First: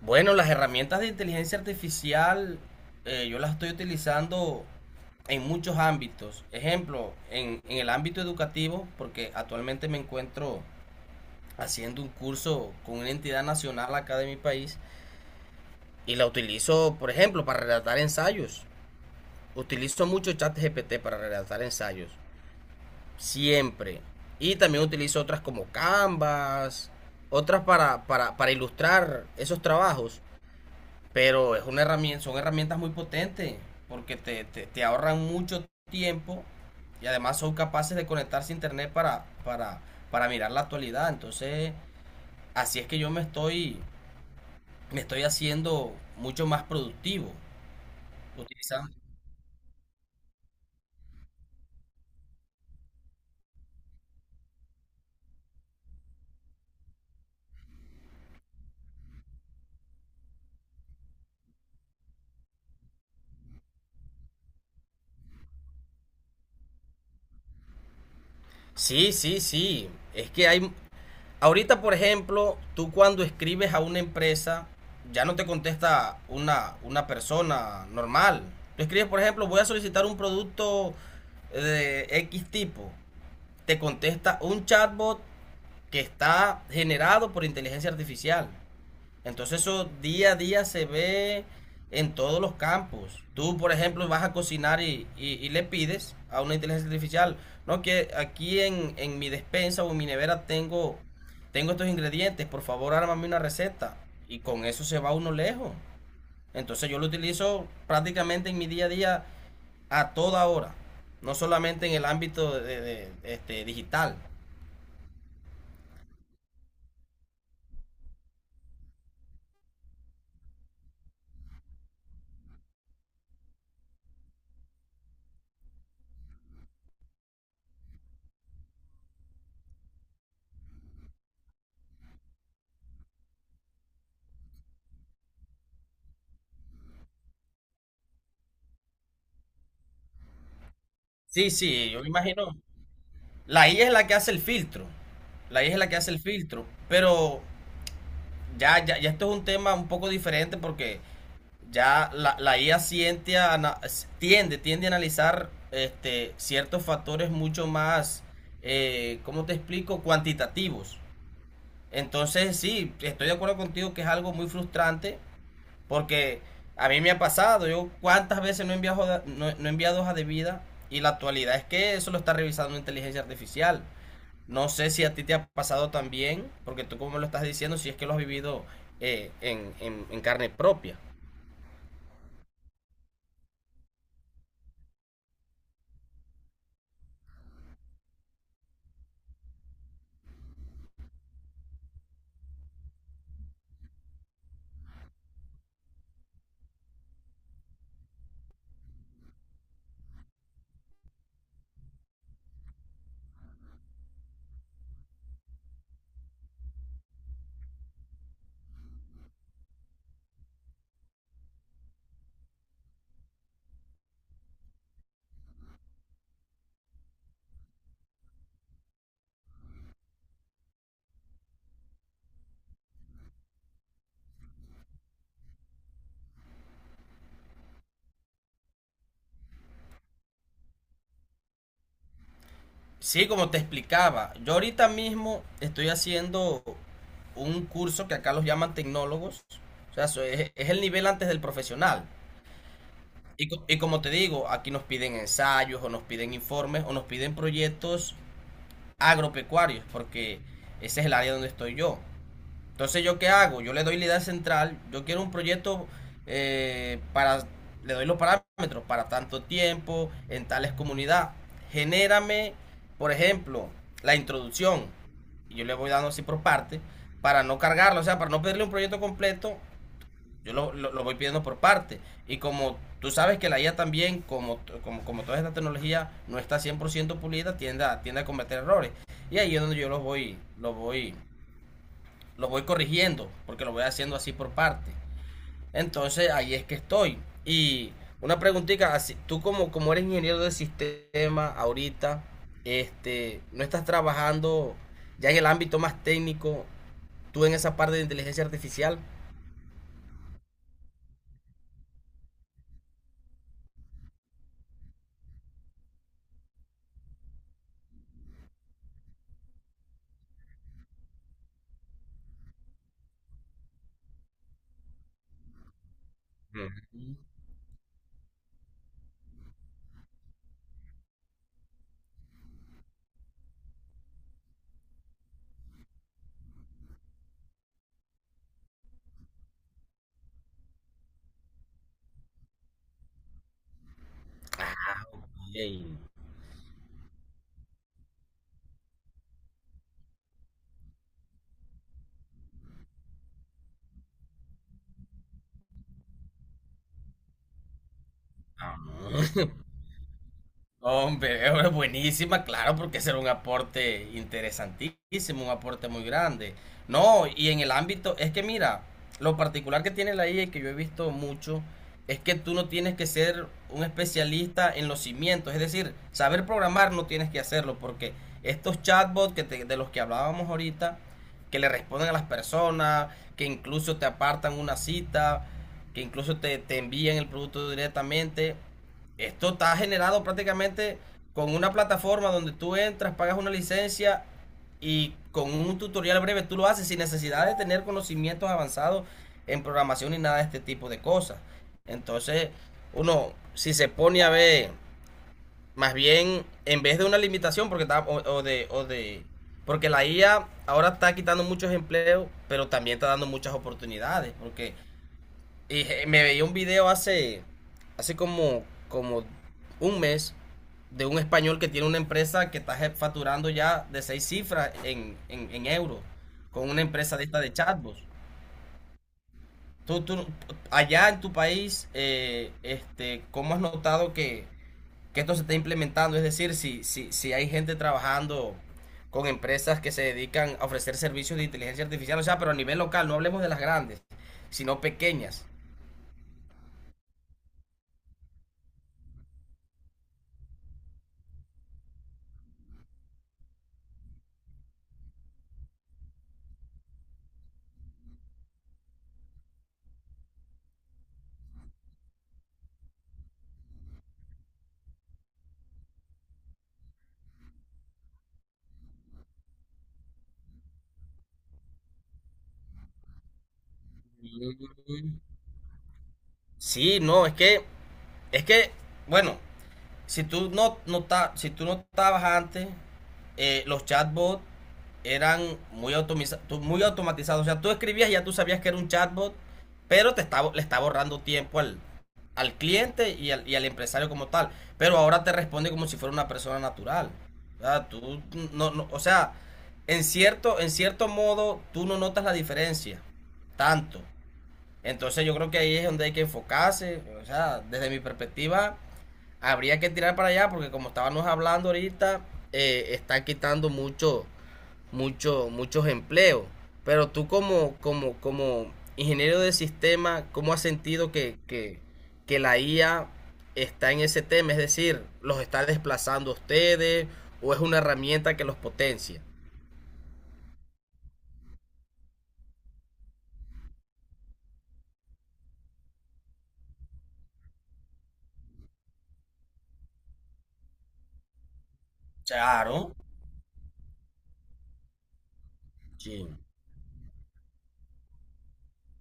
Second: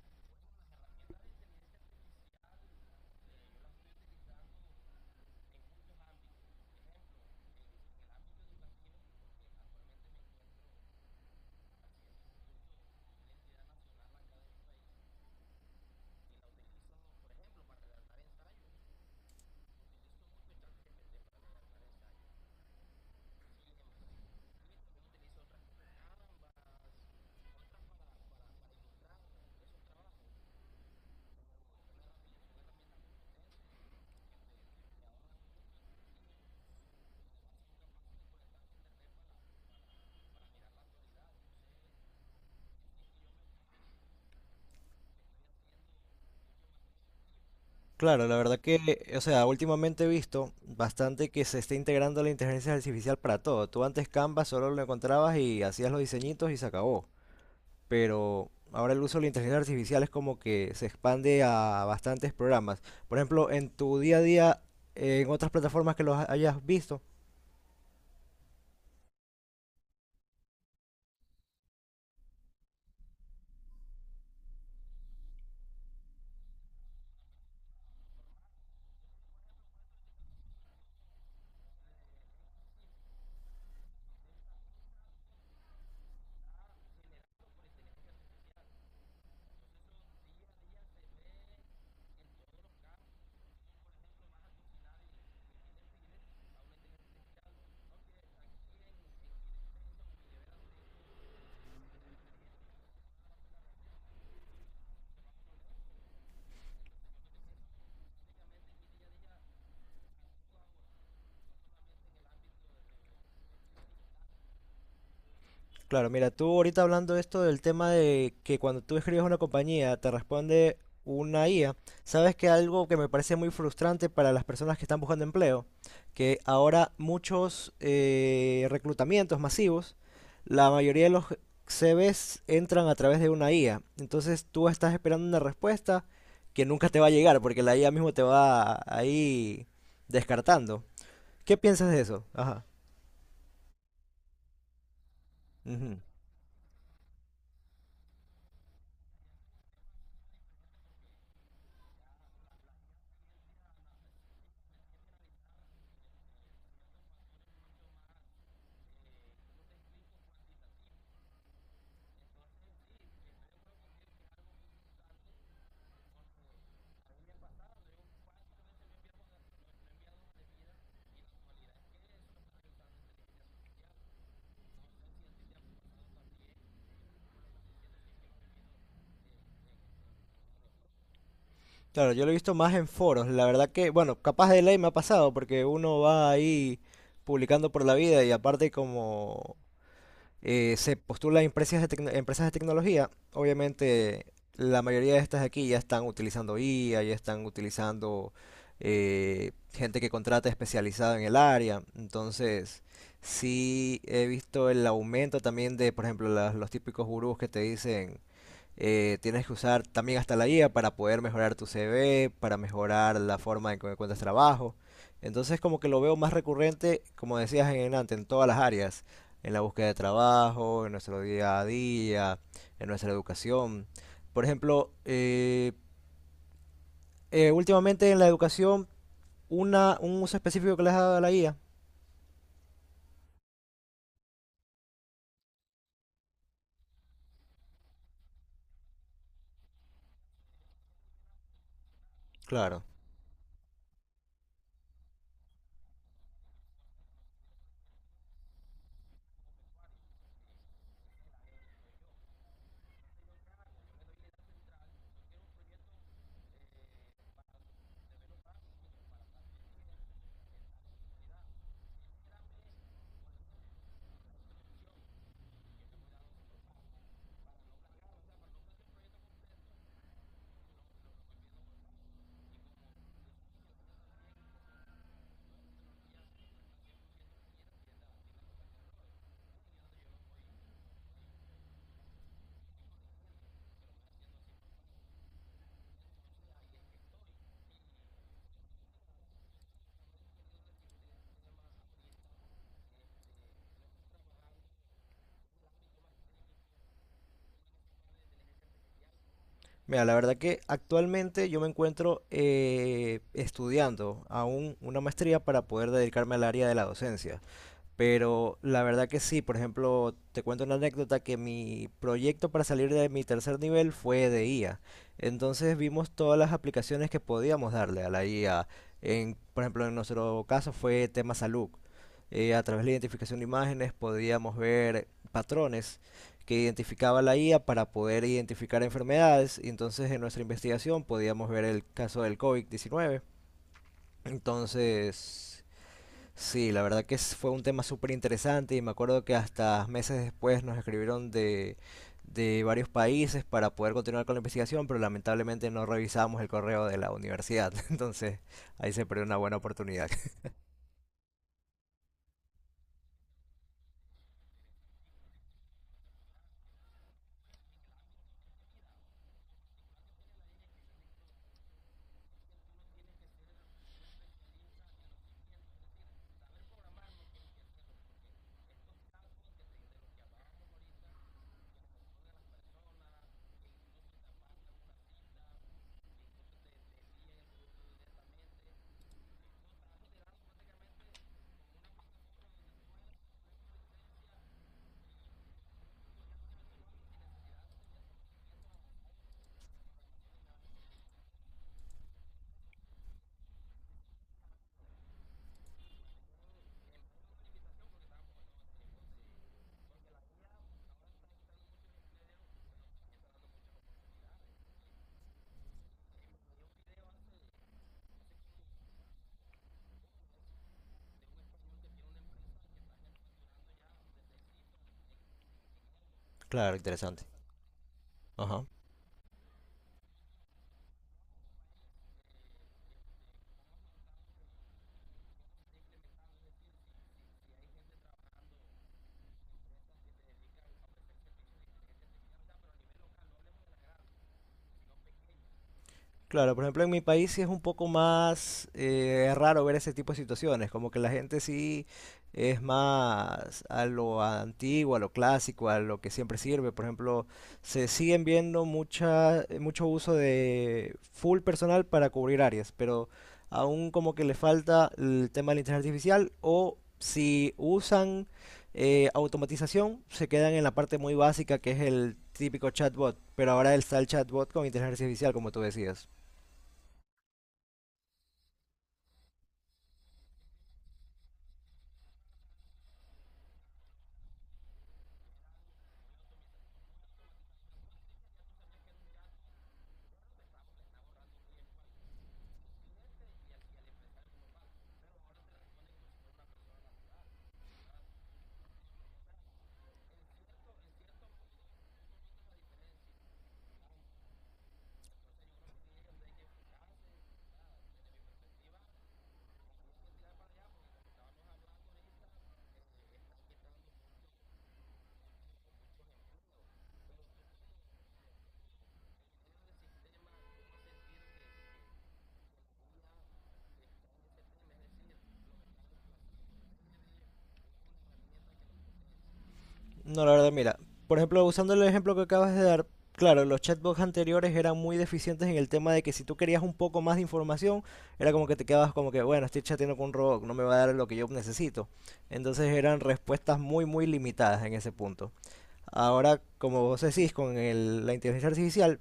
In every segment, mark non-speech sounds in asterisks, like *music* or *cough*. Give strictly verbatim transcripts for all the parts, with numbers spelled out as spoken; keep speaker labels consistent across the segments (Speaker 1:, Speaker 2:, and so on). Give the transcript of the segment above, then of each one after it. Speaker 1: Bueno, las herramientas de inteligencia artificial eh, yo las estoy utilizando en muchos ámbitos. Ejemplo, en, en el ámbito educativo, porque actualmente me encuentro haciendo un curso con una entidad nacional acá de mi país y la utilizo, por ejemplo, para redactar ensayos. Utilizo mucho ChatGPT para redactar ensayos, siempre. Y también utilizo otras como Canvas, otras para, para, para ilustrar esos trabajos. Pero es una herramienta, son herramientas muy potentes porque te, te, te ahorran mucho tiempo y además son capaces de conectarse a internet para, para, para mirar la actualidad. Entonces, así es que yo me estoy, me estoy haciendo mucho más productivo
Speaker 2: Claro, la verdad
Speaker 1: utilizando.
Speaker 2: que, o sea, últimamente he visto bastante que se está integrando la inteligencia artificial para todo. Tú antes Canva solo lo encontrabas y hacías los diseñitos y se acabó. Pero ahora el uso de la inteligencia artificial es como que se expande a bastantes programas. Por ejemplo, en tu día a día, en otras plataformas que los hayas visto.
Speaker 1: Sí, sí, sí. Es que hay, Ahorita, por ejemplo, tú cuando escribes a una empresa, ya no te contesta una, una persona normal. Tú escribes, por ejemplo, voy a solicitar un producto eh, de X tipo. Te contesta un chatbot que está generado por inteligencia artificial. Entonces eso día a día se ve en todos los campos. Tú, por ejemplo, vas a cocinar y, y- y le pides a una inteligencia artificial, no que aquí en, en mi despensa o en mi nevera tengo, tengo estos ingredientes, por favor, ármame una receta. Y con eso se va uno lejos. Entonces yo lo utilizo prácticamente en mi día a día a toda hora, no solamente en el ámbito de, de- este, digital.
Speaker 2: Claro, mira, tú ahorita hablando de esto del tema de que cuando tú escribes a una compañía te responde una I A, sabes que algo que me parece muy frustrante para las personas que están buscando empleo, que ahora muchos eh, reclutamientos masivos, la mayoría de los C Vs entran a través de una I A, entonces tú estás esperando una respuesta que nunca te va a llegar porque la I A mismo te va ahí descartando.
Speaker 1: Sí,
Speaker 2: ¿Qué
Speaker 1: sí,
Speaker 2: piensas de
Speaker 1: yo me
Speaker 2: eso?
Speaker 1: imagino.
Speaker 2: Ajá.
Speaker 1: La I A es la que hace el filtro. La I A es la que
Speaker 2: Ujú.
Speaker 1: hace el filtro. Pero ya, ya, ya esto es un tema un poco diferente porque ya la, la I A siente a ana- tiende, tiende a analizar este, ciertos factores mucho más, eh, ¿cómo te explico? Cuantitativos. Entonces, sí, estoy de acuerdo contigo que es algo muy frustrante porque a mí me ha pasado. Yo cuántas veces no he enviado, no, no he enviado hojas de vida y la actualidad es que eso lo está revisando inteligencia artificial. No sé si a ti te ha pasado también, porque tú como lo estás diciendo, si es que lo has vivido eh, en, en- en carne propia.
Speaker 2: Claro, yo lo he visto más en foros. La verdad que, bueno, capaz de ley me ha pasado porque uno va ahí publicando por la vida y aparte como eh, se postula a empresas de, tecno- empresas de tecnología, obviamente la mayoría de estas de aquí ya están utilizando I A, ya están utilizando eh, gente que contrata especializada en el área. Entonces, sí he visto el aumento también de, por ejemplo, las- los típicos gurús que te dicen... Eh, tienes que usar también hasta la I A para poder mejorar tu C V, para mejorar la forma en que encuentras trabajo. Entonces como que lo veo más recurrente, como decías en antes, en todas las áreas, en la búsqueda de trabajo, en nuestro día a día, en nuestra educación. Por ejemplo, eh, eh, últimamente en la educación, una, un uso específico que le has dado a la I A.
Speaker 1: Sí, como te explicaba, yo ahorita mismo estoy haciendo un curso que acá los llaman tecnólogos. O sea, so- es, es el nivel antes del profesional.
Speaker 2: Claro.
Speaker 1: Y, co- y como te digo, aquí nos piden ensayos o nos piden informes o nos piden proyectos agropecuarios, porque ese es el área donde estoy yo. Entonces, ¿yo qué hago? Yo le doy la idea central, yo quiero un proyecto eh, para, le doy los parámetros, para tanto tiempo, en tales comunidades. Genérame, por ejemplo, la introducción, y yo le voy dando así por parte, para no cargarlo, o sea, para no pedirle un proyecto completo, yo lo, lo- lo voy pidiendo por parte. Y como tú sabes que la I A también, como, como, como toda esta tecnología no está cien por ciento pulida, tiende a, tiende a cometer errores. Y ahí es donde yo los voy, los voy lo voy corrigiendo, porque lo voy haciendo así por parte. Entonces ahí es que estoy. Y una preguntita, así, tú como, como eres ingeniero de sistema ahorita, este, no estás trabajando ya en el ámbito más técnico, tú en esa parte de inteligencia artificial.
Speaker 2: Mira, la verdad que actualmente yo me encuentro eh, estudiando aún una maestría para poder dedicarme al área de la docencia. Pero la verdad que sí, por ejemplo, te cuento una anécdota que mi proyecto para salir de mi tercer nivel fue de I A. Entonces vimos todas las aplicaciones que podíamos darle a la I A. En, por ejemplo, en nuestro caso fue tema salud. Eh, a través de la identificación de imágenes podíamos ver patrones que identificaba la I A para poder identificar enfermedades. Y entonces en nuestra investigación podíamos ver el caso del covid diecinueve. Entonces,
Speaker 1: Ey,
Speaker 2: sí, la verdad que es- fue un tema súper interesante y me acuerdo que hasta meses después nos escribieron de, de varios países para poder continuar con la investigación, pero lamentablemente no revisamos el correo de la universidad, *laughs* entonces ahí se perdió una
Speaker 1: no.
Speaker 2: buena oportunidad. *laughs*
Speaker 1: No, Hombre, *laughs* es buenísima, claro, porque será un aporte interesantísimo, un aporte muy grande. No, y en el ámbito, es que mira, lo particular que tiene la I A y que yo he visto mucho, es que tú no tienes que ser un especialista en los cimientos, es decir, saber programar no tienes que hacerlo, porque estos chatbots que te- de los que hablábamos ahorita, que le responden a las personas, que incluso te apartan una cita, que incluso te, te envían el producto directamente. Esto está generado prácticamente con una plataforma donde tú entras, pagas una licencia y con un tutorial breve tú lo haces sin necesidad de tener conocimientos avanzados en programación ni nada de este tipo de cosas. Entonces, uno, si se pone a ver, más bien, en vez de una limitación, porque está, o, o de, o de, porque la I A ahora está quitando muchos empleos, pero también está dando muchas oportunidades, porque y eh, me veía un video hace, hace como, como un mes de un español que tiene una empresa que está je- facturando ya de seis cifras en, en, en euros con
Speaker 2: Claro,
Speaker 1: una empresa de
Speaker 2: interesante.
Speaker 1: esta de chatbots.
Speaker 2: Ajá.
Speaker 1: Tú, tú, allá en tu país, eh, este, ¿cómo has notado que, que esto se está implementando? Es decir, si, si, si hay gente trabajando con empresas que se dedican a ofrecer servicios de inteligencia artificial, o sea, pero a nivel local, no hablemos de las grandes, sino pequeñas.
Speaker 2: Claro, por ejemplo, en mi país sí es un poco más eh, raro ver ese tipo de situaciones, como que la gente sí es más a lo antiguo, a lo clásico, a lo que siempre sirve. Por ejemplo, se siguen viendo mucha, eh, mucho uso de full personal para cubrir áreas, pero aún como que le falta el tema de la inteligencia artificial o si usan eh, automatización, se quedan en la parte muy básica que es el típico chatbot, pero ahora está el chatbot con inteligencia artificial, como tú decías.
Speaker 1: Sí, no, es que, es que, bueno, si tú no, no ta- si tú no estabas antes, eh, los chatbots eran muy, automiza- tu- muy automatizados. O sea, tú escribías y ya tú sabías que era un chatbot, pero te está, bo- le está borrando tiempo al, al cliente y al, y al empresario como tal. Pero ahora te responde como si fuera una persona natural. O sea, tú no, no- o sea, en cierto, en cierto modo, tú no notas la diferencia tanto. Entonces yo creo que ahí es donde hay que enfocarse. O sea, desde mi perspectiva, habría que tirar para allá porque como estábamos hablando ahorita, eh, están quitando mucho, mucho, muchos empleos. Pero tú como, como, como ingeniero de sistema, ¿cómo has sentido que, que, que la I A está en ese tema? Es decir, ¿los está desplazando a ustedes o es una herramienta que los potencia?
Speaker 2: No, la verdad, mira, por ejemplo, usando el ejemplo que acabas de dar, claro, los chatbots anteriores eran muy deficientes en el tema de que si tú querías un poco más de información, era como que te quedabas como que, bueno, estoy chateando con un robot, no me va a dar lo que yo necesito. Entonces
Speaker 1: Claro,
Speaker 2: eran respuestas muy, muy limitadas en ese punto.
Speaker 1: Sí,
Speaker 2: Ahora, como vos decís, con el- la inteligencia artificial,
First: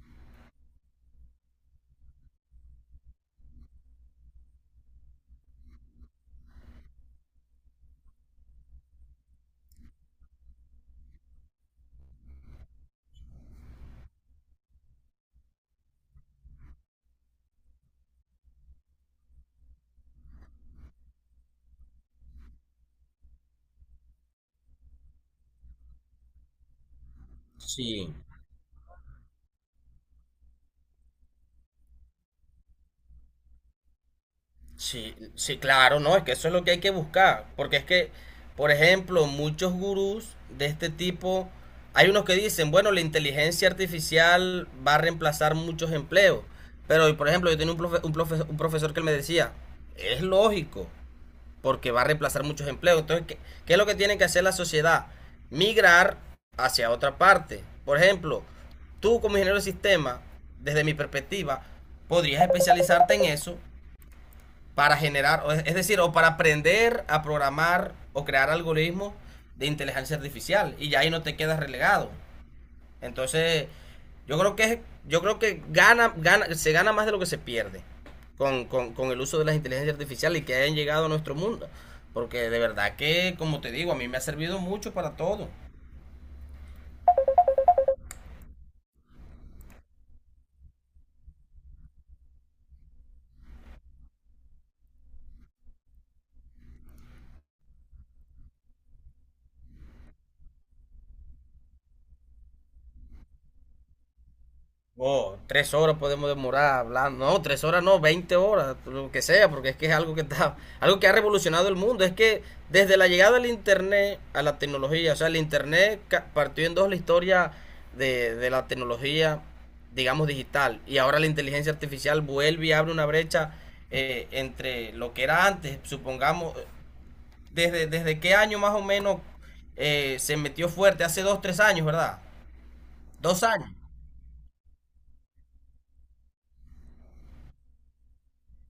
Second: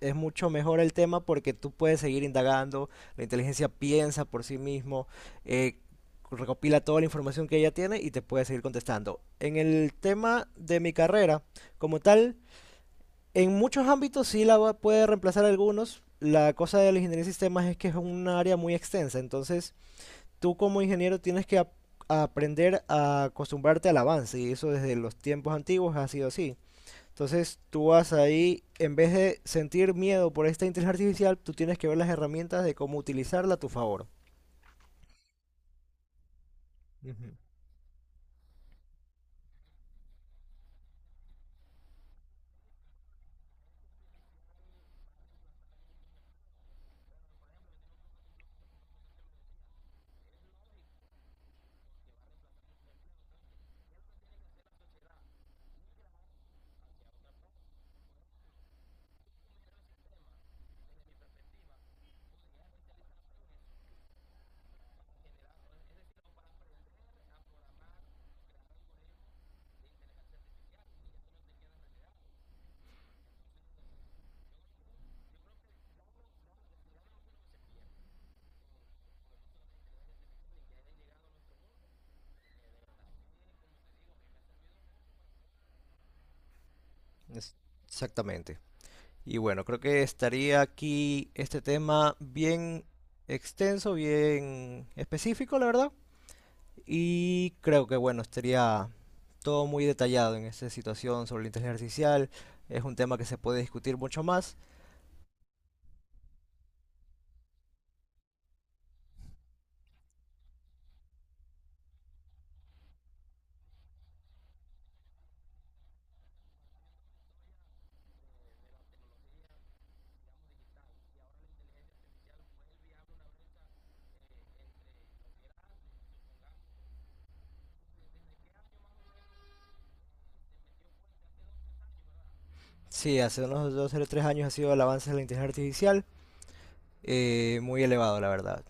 Speaker 2: es mucho mejor el tema porque tú puedes seguir indagando, la inteligencia piensa por sí mismo, eh, recopila toda la información que ella tiene y te puede seguir contestando. En el tema de mi carrera, como tal, en muchos ámbitos sí la va- puede reemplazar algunos. La cosa de la ingeniería de sistemas es que es un área muy extensa, entonces tú como ingeniero tienes que ap- aprender a acostumbrarte al avance y eso desde los tiempos antiguos ha sido así. Entonces tú vas
Speaker 1: sí.
Speaker 2: ahí, en vez de sentir miedo por esta inteligencia artificial, tú tienes que ver las herramientas de cómo utilizarla a tu favor.
Speaker 1: Sí, sí, claro, no, es que eso es lo que hay que
Speaker 2: Ujú,
Speaker 1: buscar, porque es que, por ejemplo, muchos gurús de este tipo, hay unos que dicen, bueno, la inteligencia artificial va a reemplazar muchos empleos, pero, por ejemplo, yo tenía un, profe- un profe- un profesor que él me decía, es lógico, porque va a reemplazar muchos empleos, entonces, ¿qué, qué es lo que tiene que hacer la sociedad? Migrar hacia otra parte. Por ejemplo, tú como ingeniero de sistema, desde mi perspectiva, podrías especializarte en eso para generar, o es decir, o para aprender a programar o crear algoritmos de inteligencia artificial y ya ahí no te quedas relegado. Entonces, yo creo que yo creo que gana, gana, se gana más de lo que se pierde con, con- con el uso de las inteligencias artificiales y que hayan llegado a nuestro mundo. Porque de verdad que, como te digo, a mí me ha servido mucho para todo.
Speaker 2: es- exactamente. Y bueno, creo que estaría aquí este tema bien extenso, bien específico, la verdad. Y creo que bueno, estaría todo muy detallado en esta situación sobre la inteligencia artificial. Es un tema que se puede discutir mucho más.
Speaker 1: Oh, tres horas podemos demorar hablando. No, tres horas no, veinte horas, lo que sea, porque es que es algo que está, algo que ha revolucionado el mundo. Es que desde la llegada del Internet a la tecnología, o sea, el Internet ca- partió en dos la historia de, de la tecnología, digamos, digital. Y ahora la inteligencia artificial vuelve y abre una brecha eh, entre lo que era antes, supongamos, desde, desde qué año más o menos eh, se metió fuerte, hace dos, tres años, ¿verdad?
Speaker 2: Sí, hace
Speaker 1: Dos años.
Speaker 2: unos dos o tres años ha sido el avance de la inteligencia artificial eh, muy elevado, la verdad.